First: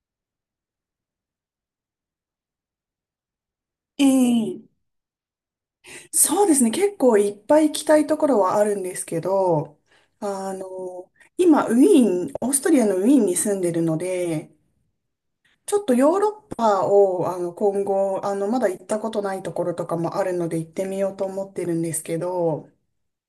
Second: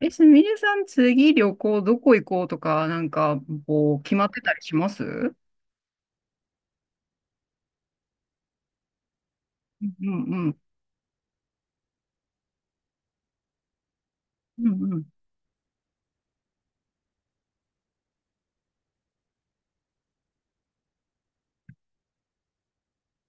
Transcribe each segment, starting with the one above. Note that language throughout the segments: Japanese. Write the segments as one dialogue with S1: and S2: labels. S1: すみれさん、次旅行どこ行こうとか、
S2: え
S1: 決まってた
S2: え、
S1: りします？うん
S2: そうですね。結構いっぱい行きたいところはあるんですけど、
S1: うんう
S2: あ
S1: ん。
S2: の、今、ウィーン、オーストリアのウィーンに住んでるので、
S1: うんうん。
S2: ちょっとヨーロッパを、今後、まだ行ったことないところとかもあるので行ってみようと思ってるんですけど、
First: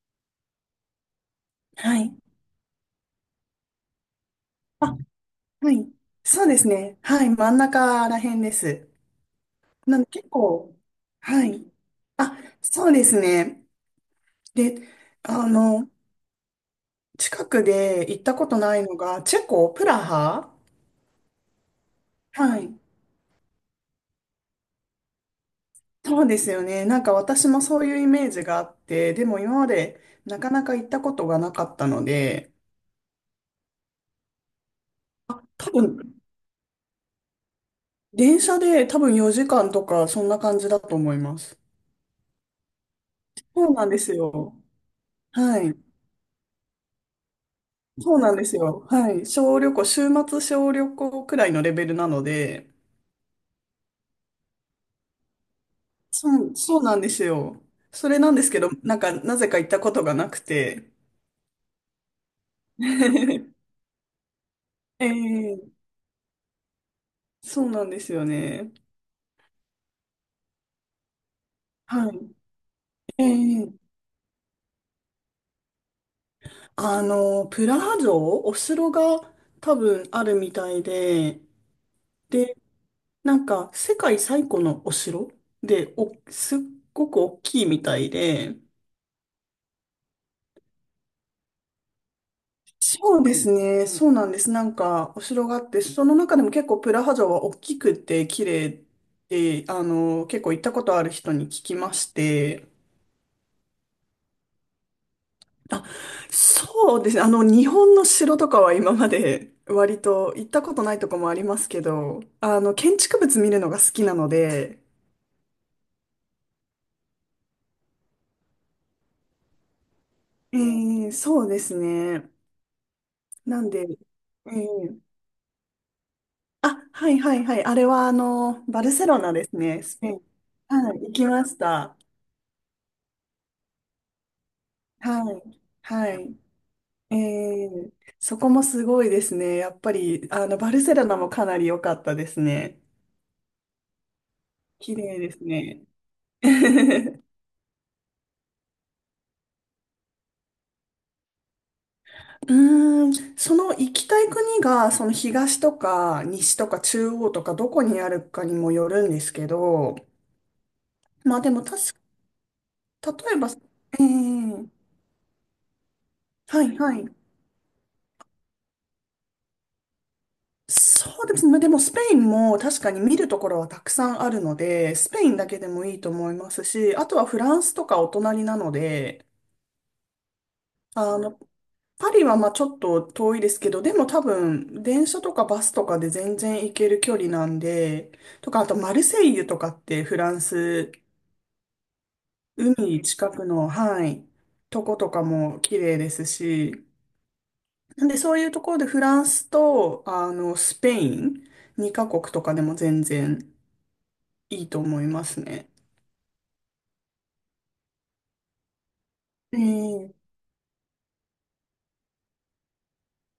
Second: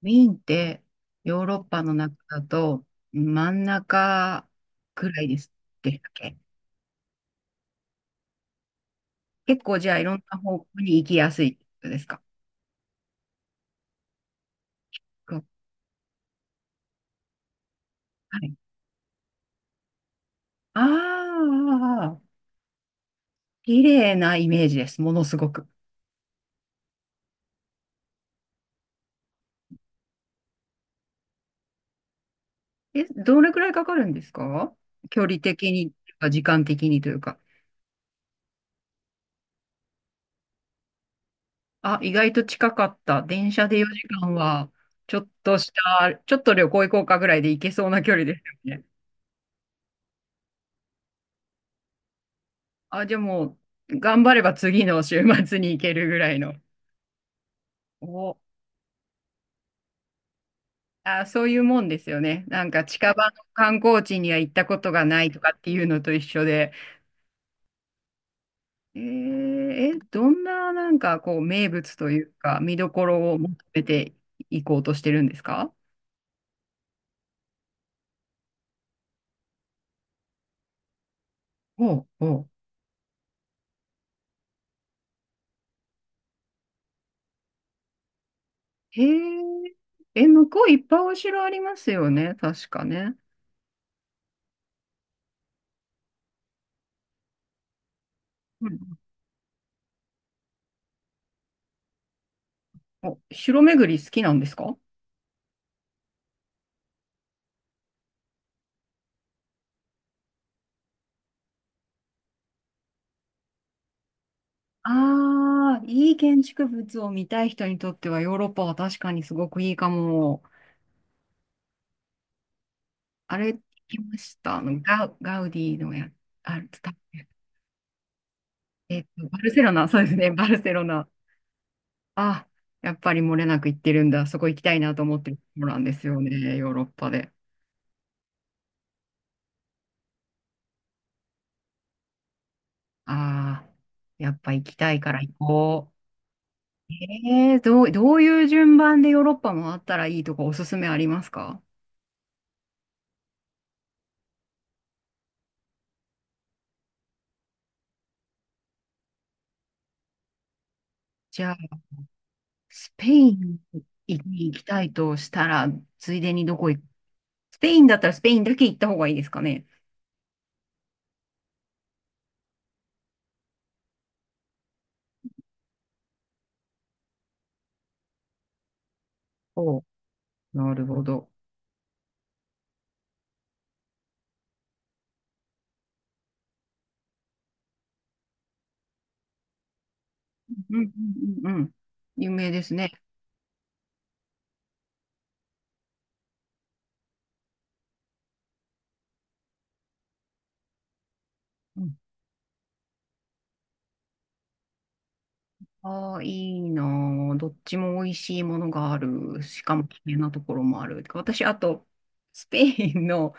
S1: ウィーンって、ヨーロッパの
S2: は
S1: 中
S2: い。
S1: だと、真ん中
S2: あ、
S1: くらいです。
S2: は
S1: で
S2: い。
S1: したっけ？
S2: そうですね。はい。真ん中ら辺です。
S1: 結構、じゃ
S2: な
S1: あ、
S2: ん
S1: い
S2: で
S1: ろん
S2: 結
S1: な方向
S2: 構、
S1: に行きやす
S2: は
S1: い
S2: い。
S1: ですか？
S2: あ、そうですね。で、
S1: こう
S2: あの、近くで行った
S1: は
S2: こ
S1: い。
S2: とないのが、チェコ、プラハ。
S1: ああ、
S2: はい。
S1: 綺麗なイメージです。ものすごく。
S2: そうですよね。なんか私もそういうイメージがあって、でも今までなかなか行ったことがなかったので、
S1: え、どれくらいかかるんですか？距離的
S2: 多
S1: に、
S2: 分、
S1: 時間的にというか。
S2: 電車で4時間とかそんな感じだと思います。
S1: あ、意外と近かった。電車
S2: そう
S1: で
S2: なんで
S1: 4
S2: す
S1: 時間
S2: よ。
S1: は、
S2: はい。
S1: ちょっと旅行行こうかぐらいで行けそうな距
S2: そう
S1: 離
S2: な
S1: で
S2: ん
S1: す
S2: です
S1: よ
S2: よ。
S1: ね。
S2: はい。小旅行、週末小旅行くらいのレベルなので、
S1: あ、じゃあ頑張れば次の週末に行けるぐらいの。
S2: そうなんですよ。それなん
S1: お、
S2: ですけど、なんかなぜか行ったことがなくて。
S1: あ、そういうもんですよね。なんか近場の 観光地には行ったことがないとかって
S2: ええ、
S1: いうのと一緒で。
S2: そうなんですよね。
S1: えーえ、どんな名物と
S2: は
S1: いうか見どこ
S2: い。え
S1: ろを求
S2: え、
S1: めていこうとしてるんですか？
S2: プラハ城、お城が多分あるみたいで、
S1: おうお
S2: で、なんか世界最古のお城で、すっごく大きいみたいで、
S1: へえ。え、向こういっぱいお城ありますよね、確かね。
S2: そうですね、そうなんです。なんかお城があって、その中でも結構プラハ城は大きくて綺
S1: う
S2: 麗
S1: ん。
S2: で、結構行ったことある人に聞きまして、
S1: お、城巡り好きなんですか？
S2: あ、そうですね。日本の城とかは今まで割と行ったことないとこもありますけど、建築物見るのが好きなので、
S1: ああー、いい建築物を見たい人にとってはヨーロッパは確かにすごくいいかも。
S2: そうですね。
S1: あれ、聞
S2: なんで、
S1: きまし
S2: え
S1: た。
S2: ー、
S1: ガウディのあれ、
S2: あ、
S1: 伝わ
S2: はいはいはい。あれはあの、バル
S1: えっ
S2: セロ
S1: と、
S2: ナ
S1: バ
S2: で
S1: ル
S2: す
S1: セロ
S2: ね。
S1: ナ、
S2: ス
S1: そう
S2: ペ
S1: で
S2: イ
S1: す
S2: ン。
S1: ね、バルセロ
S2: はい、
S1: ナ。
S2: 行きました。
S1: あ、やっぱり漏れなく行ってるんだ。そこ行きたいなと思って
S2: は
S1: る
S2: い。
S1: ところなんです
S2: は
S1: よ
S2: い。
S1: ね、ヨーロッパ
S2: え
S1: で。
S2: ー、そこもすごいですね。やっぱり、バルセロナもかなり良かったですね。
S1: ああ、やっぱ行きた
S2: 綺
S1: いか
S2: 麗
S1: ら行
S2: ですね。
S1: こう。どういう順番でヨーロッパ回ったらいいとかおすすめありますか？
S2: うーん、その行きたい国が、その東とか西とか中央とかどこにあるかにもよるんですけど、まあ
S1: じ
S2: で
S1: ゃ
S2: も
S1: あ、
S2: 確
S1: スペ
S2: か、
S1: イ
S2: 例えば、
S1: ン
S2: ええ、
S1: に行きたいとしたら、ついでにど
S2: は
S1: こ
S2: い
S1: 行く？
S2: はい。
S1: スペインだったらスペインだけ行った方がいいですかね？
S2: そうですね。まあでもスペインも確かに見るところはたくさんあるので、スペインだけでもいいと思いますし、あとはフランスとかお隣なので、
S1: おう、なるほ
S2: あ
S1: ど。
S2: の、パリはまあちょっと遠いですけど、でも多分電車とかバスとかで全然行ける距離なんで、とかあとマルセイユとかってフラン
S1: うん
S2: ス、
S1: うんうんうん。有名ですね。
S2: 海近くの、はい、とことかも綺麗ですし、なんでそういうところでフランスとあのスペイン
S1: うん、
S2: 2カ国とかでも全然いいと思いますね。
S1: ああ、いいなあ、どっちも美味しいものがある。
S2: え
S1: しかも綺麗な
S2: え、
S1: ところもある。私、あと、スペインの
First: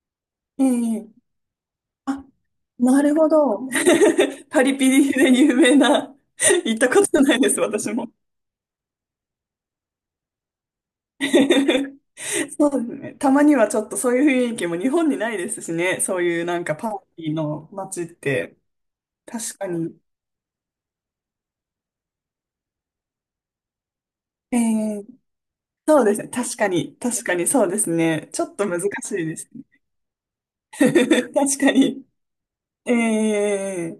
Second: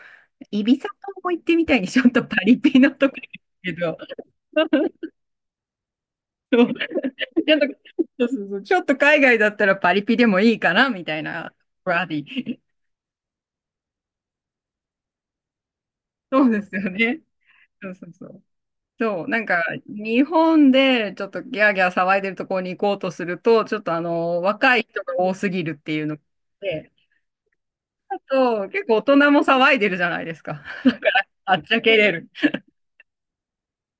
S2: え
S1: イビサ
S2: え、
S1: 島も行ってみたいに、ちょっ
S2: あ、
S1: とパリピな
S2: な
S1: と
S2: る
S1: ころ
S2: ほ
S1: です
S2: ど。
S1: けど。
S2: パリピ リで有名な、行ったことないで
S1: ちょっ
S2: す、
S1: と、
S2: 私も。
S1: そうちょっと海外だったらパリピでもいいかなみたいな、バディ。
S2: そうですね。たまにはちょっとそういう雰囲気も日本にないですしね。そうい
S1: そ
S2: う
S1: う
S2: な
S1: で
S2: ん
S1: す
S2: かパ
S1: よ
S2: ー
S1: ね。
S2: ティーの
S1: そう
S2: 街っ
S1: そうそう。
S2: て。
S1: そう、なん
S2: 確
S1: か、
S2: かに。
S1: 日本でちょっとギャーギャー騒いでるところに行こうとすると、ちょっと
S2: え
S1: 若い人
S2: ー、
S1: が多すぎるってい
S2: そ
S1: う
S2: うで
S1: の
S2: すね。確か
S1: で、
S2: に。確かにそうです
S1: あ
S2: ね。ちょっと
S1: と、
S2: 難
S1: 結
S2: し
S1: 構大
S2: い
S1: 人
S2: で
S1: も
S2: すね。
S1: 騒いでるじゃないですか。
S2: 確
S1: あっ
S2: か
S1: ちゃけ
S2: に。
S1: れる。
S2: え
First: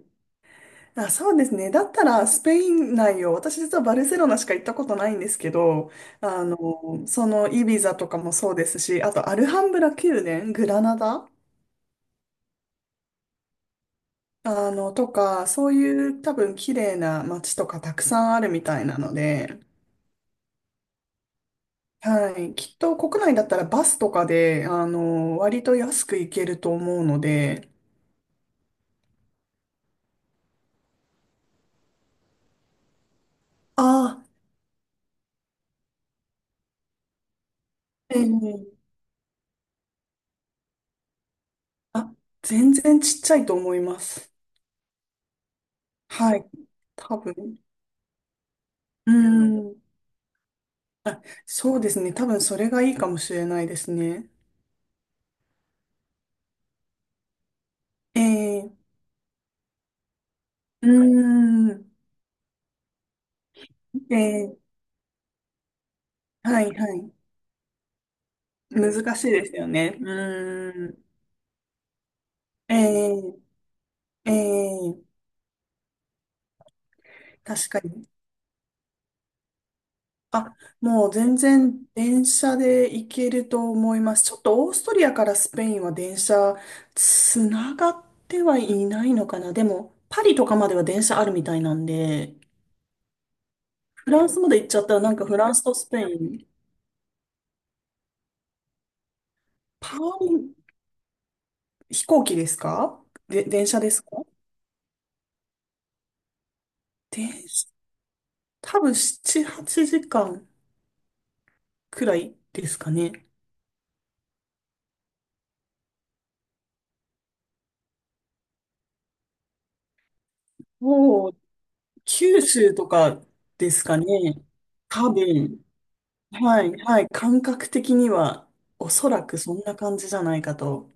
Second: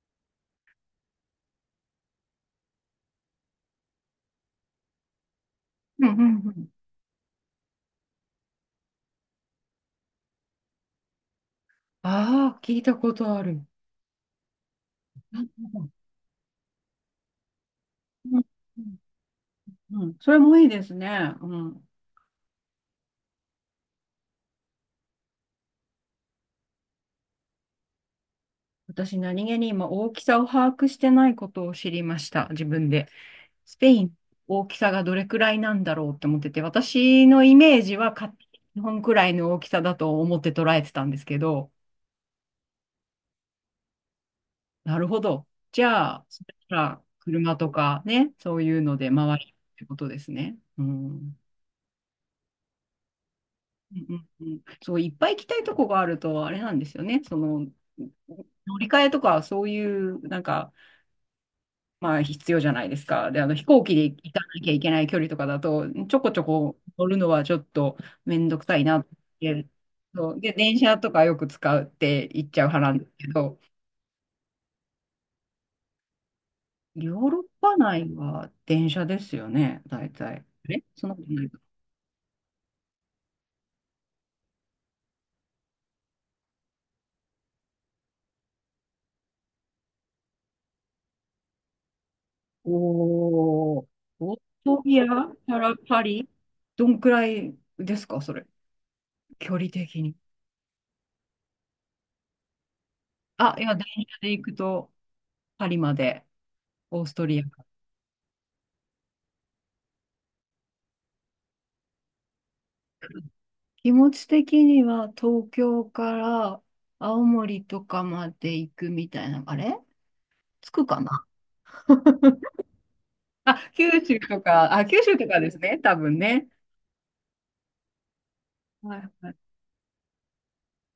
S2: あ、そうですね。だったらスペイン内を、私実はバルセロナしか行ったことないんですけど、
S1: うんうん
S2: あ
S1: うん。
S2: の、そのイビザとかもそうですし、あとアルハンブラ宮殿、グラナダ、
S1: ああ、聞いたことある。
S2: と
S1: う
S2: か、
S1: ん
S2: そう
S1: うん
S2: いう多分綺麗な街とかたくさん
S1: うんう
S2: あ
S1: ん
S2: るみたいなので、
S1: うん、それもいいですね。うん。
S2: はい、きっと国内だったらバスとかで、割と安く行けると思うので、
S1: 私、何気に今、大きさを把握してないことを知りました、自分で。ス
S2: あ
S1: ペイン、
S2: あ、
S1: 大きさがどれくらいなんだろうって思ってて、私のイメージは
S2: え
S1: 勝手に
S2: え、
S1: 日本くらいの大きさだと思って捉えてたんですけど、
S2: あ、全然ちっちゃいと思います。
S1: なるほど。じゃあ、
S2: は
S1: そし
S2: い、
S1: たら
S2: 多
S1: 車
S2: 分。
S1: とかね、そういうので
S2: う
S1: 回るっ
S2: ん、
S1: てことですね。うん。
S2: そうですね、多分それがいいかもしれないですね。
S1: うん、そう、いっぱい行きたいとこがあると、あれなんですよね。その、
S2: え
S1: 乗
S2: え、
S1: り換えとか、そういう、
S2: うん、
S1: まあ必要じゃないですか。で、あの飛行機で
S2: え
S1: 行かなきゃ
S2: え、
S1: いけない距離とかだと、ちょこちょ
S2: はい、
S1: こ
S2: は
S1: 乗る
S2: い。
S1: のはちょっとめんどくさいなっ
S2: 難しいですよ
S1: て。
S2: ね。
S1: そうで、
S2: う
S1: 電車
S2: ん、
S1: とかよく使うって言っちゃう
S2: え
S1: 派なんですけど、
S2: え、ええ、
S1: ヨーロッ
S2: 確
S1: パ
S2: か
S1: 内
S2: に。
S1: は電車ですよね、大体。
S2: あ、
S1: え、そ
S2: も
S1: ん
S2: う
S1: なこと
S2: 全
S1: ないか。
S2: 然電車で行けると思います。ちょっとオーストリアからスペインは電車つながってはいないのかな。でも、パリとかまでは電車あるみたいなんで、
S1: おー、
S2: フラン
S1: オー
S2: ス
S1: ス
S2: まで行っち
S1: ト
S2: ゃった
S1: リ
S2: ら
S1: ア
S2: なんかフラン
S1: か
S2: ス
S1: ら
S2: とス
S1: パ
S2: ペイ
S1: リ
S2: ン、
S1: どんくらいですか、それ。距離
S2: パ
S1: 的に。
S2: リ、飛行機ですか、で、
S1: あ、い
S2: 電
S1: や、
S2: 車
S1: 電
S2: ですか。
S1: 車で行くとパリまで、オースト
S2: 電
S1: リア。
S2: 車、多分7、8時間くらいですかね。
S1: 気持ち的には東京から青森とかまで行くみたいな、あれつくかな？
S2: もう、九州とか
S1: あ、
S2: です
S1: 九
S2: かね。
S1: 州とか、あ、九
S2: 多
S1: 州とかです
S2: 分。
S1: ね、多分ね。
S2: はい、はい、感覚的には、お
S1: は
S2: そ
S1: い
S2: ら
S1: はい。
S2: くそんな感じじゃないかと。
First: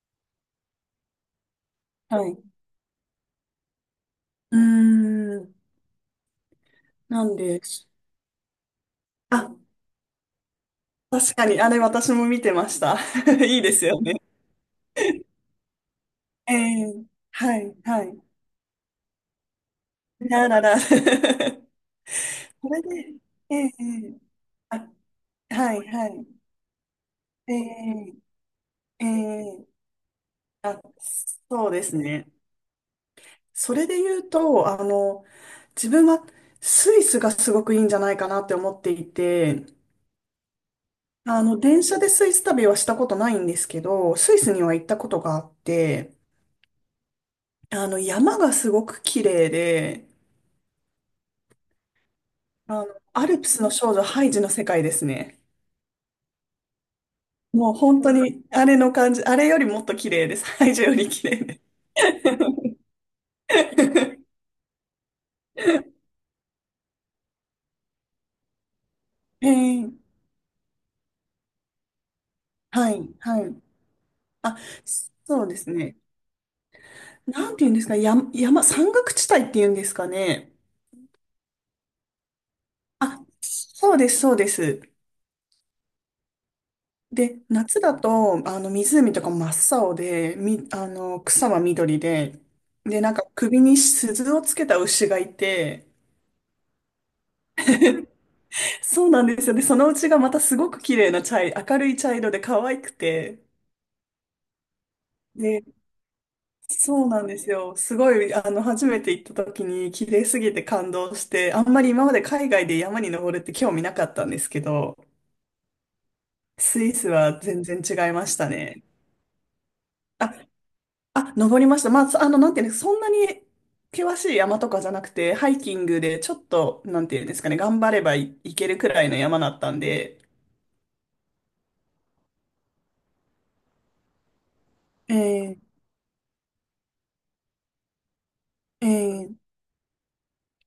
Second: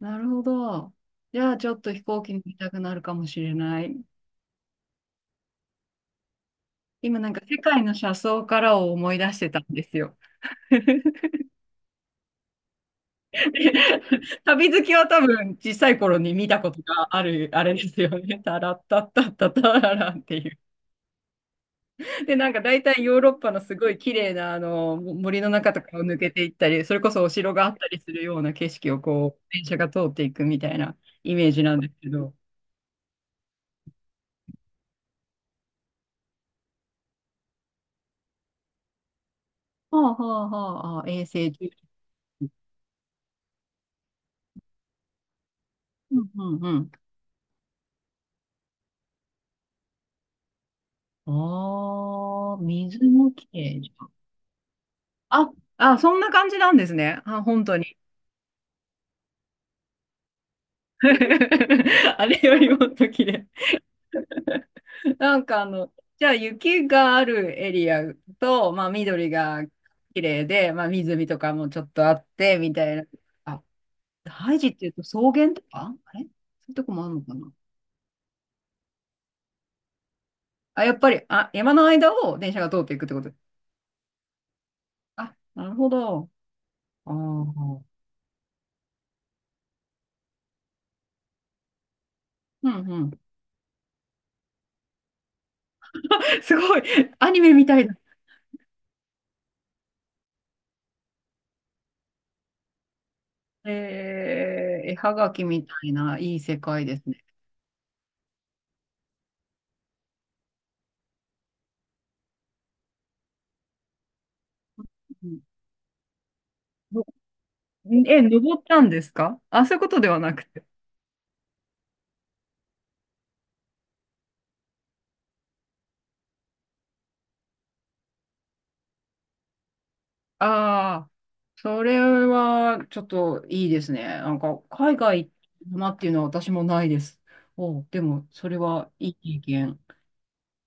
S1: なるほど。じゃあちょっと飛行
S2: はい。
S1: 機に
S2: う
S1: 行きたくなるかもしれない。
S2: ーん、
S1: 今
S2: な
S1: なん
S2: ん
S1: か世
S2: で、
S1: 界の車窓からを思い出して
S2: あ、
S1: たんですよ。
S2: 確かに、あれ私も見てました。いいですよね。
S1: 旅好きは多分小さい頃に見
S2: え
S1: たこと
S2: え、
S1: がある、
S2: は
S1: あれ
S2: い、
S1: です
S2: は
S1: よ
S2: い。
S1: ね。タラッタッタッタタラランってい
S2: ラ
S1: う。
S2: ララ。そ
S1: で、なんか大
S2: れ
S1: 体ヨー
S2: で、
S1: ロッパ
S2: え
S1: の
S2: え、
S1: すごい
S2: え
S1: 綺
S2: え、
S1: 麗なあ
S2: あ、
S1: の森の中
S2: は
S1: と
S2: い、
S1: かを
S2: は
S1: 抜けて
S2: い。
S1: いったり、それこそお
S2: え
S1: 城があったりす
S2: え、
S1: るような景色を
S2: え
S1: こう、電
S2: え、
S1: 車が通っていくみたい
S2: あ、
S1: なイメージ
S2: そう
S1: なん
S2: で
S1: です
S2: す
S1: け
S2: ね。
S1: ど。
S2: それで言うと、自分はスイスがすごくいいんじゃないかなって思っていて、
S1: はあはあはあ、あ、衛星重
S2: 電
S1: 視。
S2: 車でスイス旅はしたことないんですけど、スイスには行ったことがあって、
S1: うんうんうん。
S2: 山がすごく綺麗で、
S1: ああ、水
S2: ア
S1: も
S2: ル
S1: 綺
S2: プスの
S1: 麗
S2: 少
S1: じ
S2: 女
S1: ゃん。
S2: ハイジの世界ですね。
S1: あ、あ、そんな感じなんですね。あ、本
S2: もう
S1: 当に。
S2: 本当に、あれの感じ、あれよりもっと綺麗です。ハイジより綺麗です。
S1: あれよりもっと綺麗。なんかじゃあ雪があるエリアと、まあ緑
S2: え
S1: が
S2: え、
S1: 綺麗で、まあ湖とかもちょっとあって、みた
S2: は
S1: いな。
S2: い、は
S1: あ、
S2: い。
S1: ハ
S2: あ、
S1: イジっていうと草
S2: そう
S1: 原
S2: で
S1: と
S2: す
S1: か
S2: ね。
S1: あれそういうとこもあるのか
S2: な
S1: な？
S2: んて言うんですか、山岳地帯っていうんですかね。
S1: あ、やっぱり、あ、山の間を電車が通っていくってこ
S2: あ、
S1: と。
S2: そうです、そうです。
S1: あ、なるほど。ああ、
S2: で、夏
S1: うん
S2: だと、湖とか真っ青で、み、あの、草は緑で、
S1: う
S2: で、な
S1: ん。
S2: んか首に鈴をつけた牛がいて、
S1: すごい、アニメみたいな。
S2: そうなんですよ。で、そのうちがまたすごく綺麗な明るい茶色で可愛くて、
S1: えー、絵はがき
S2: で、
S1: みたいな、いい世界です
S2: そうな
S1: ね。
S2: んですよ。すごい、初めて行った時に綺麗すぎて感動して、あんまり今まで海外で山に登るって興味なかったんですけど、
S1: うん
S2: スイス
S1: の
S2: は全然違い
S1: え、
S2: ました
S1: 登った
S2: ね。
S1: んですか？あ、そういうことでは
S2: あ
S1: なくて。
S2: あ、登りました。まあ、そあの、なんていうんですか、そんなに険しい山とかじゃなくて、ハイキングでちょっと、なんていうんですかね、頑張ればいけるくらいの山だったんで、
S1: ああ、それはちょっといいですね。なんか海
S2: え
S1: 外行った
S2: え、
S1: なっていうのは私もないです。おう、でもそれ
S2: え
S1: はいい
S2: え、
S1: 経験。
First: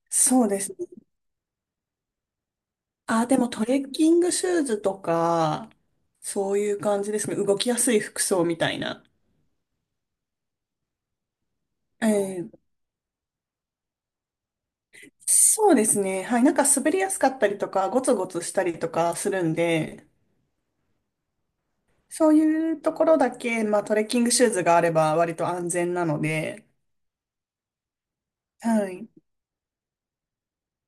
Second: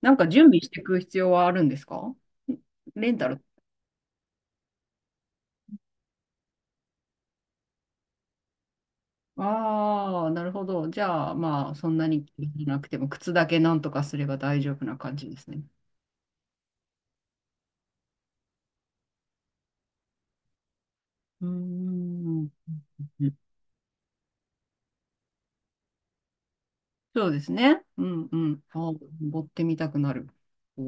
S1: なんか準
S2: そうで
S1: 備し
S2: す
S1: てい
S2: ね。
S1: く必要はあるんですか？レン
S2: あ、
S1: タ
S2: で
S1: ル。
S2: もトレッキングシューズとか、そういう感じですね。動きやすい服装みたいな。
S1: ああ、なるほど。じゃあまあそんな
S2: え
S1: に気
S2: え、
S1: になくても靴だけなんとかすれば大丈夫な感じですね。
S2: そうですね。はい。なんか滑りやすかったりとか、ゴツゴツしたりとかするんで、
S1: うー
S2: そう
S1: ん。
S2: いうところだけ、まあトレッキングシューズがあれば割と安全なので、
S1: そうですね。うんうん。あ
S2: は
S1: あ、
S2: い。
S1: 登ってみたくなる。お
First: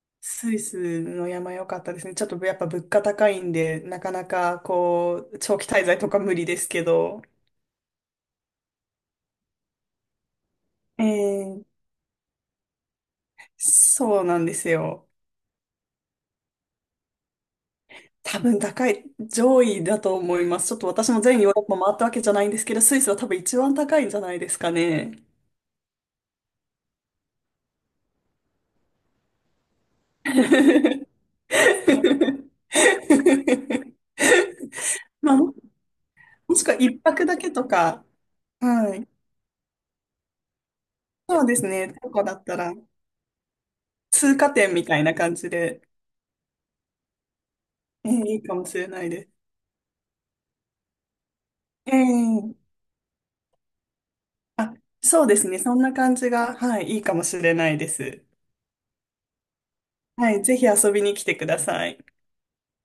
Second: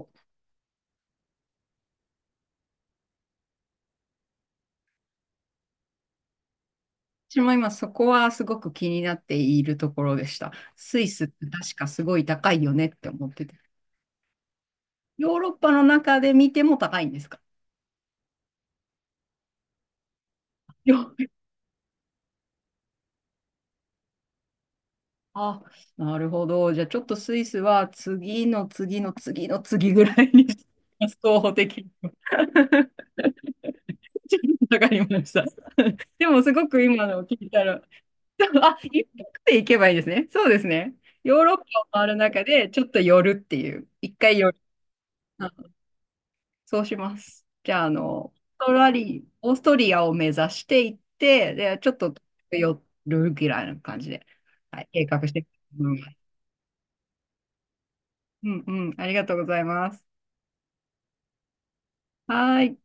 S1: お。
S2: スイスの山良かったですね。ちょっとやっぱ物価高いんで、なかなかこう、長期滞在とか無理ですけど、
S1: 私も今そこはすごく気になっているところでした。ス
S2: え
S1: イスって
S2: ー、
S1: 確かすごい高いよねって思ってて。
S2: そうなんですよ。
S1: ヨーロッパの中で見ても高いんですか？
S2: 多分高い、上位だと思います。ちょっと
S1: よ
S2: 私も全ヨーロッパ回ったわけじゃないんですけど、スイスは多分一番高いんじゃないですかね。
S1: あ、なるほど。じゃあちょっとスイスは次の次の次の次ぐらいに 候補的に ちょっと わかりまし
S2: まあ、
S1: た。
S2: も
S1: でもす
S2: もし
S1: ご
S2: くは
S1: く
S2: 一
S1: 今のを
S2: 泊だ
S1: 聞い
S2: け
S1: た
S2: と
S1: ら、
S2: か、
S1: であ、
S2: は
S1: 一
S2: い。
S1: 泊で行けばいいですね。そうですね。ヨ
S2: そ
S1: ー
S2: う
S1: ロ
S2: で
S1: ッ
S2: す
S1: パを
S2: ね。
S1: 回
S2: と
S1: る
S2: かだっ
S1: 中
S2: た
S1: で
S2: ら、
S1: ちょっと寄るっていう。一
S2: 通
S1: 回
S2: 過
S1: 寄る。
S2: 点みたいな感じで、
S1: そうします。じゃあ、あの、
S2: いいかもしれないです。
S1: オーストリアを目指していって、で、ちょっと
S2: ええ、
S1: 寄るぐらいな感じで、
S2: あ、
S1: はい、計
S2: そ
S1: 画
S2: う
S1: し
S2: で
S1: ていき
S2: すね。そんな
S1: ま
S2: 感
S1: す。
S2: じが、はい、いいかもしれないです。
S1: うんうん、ありがとうございます。
S2: はい、ぜひ遊びに来てください。
S1: はーい。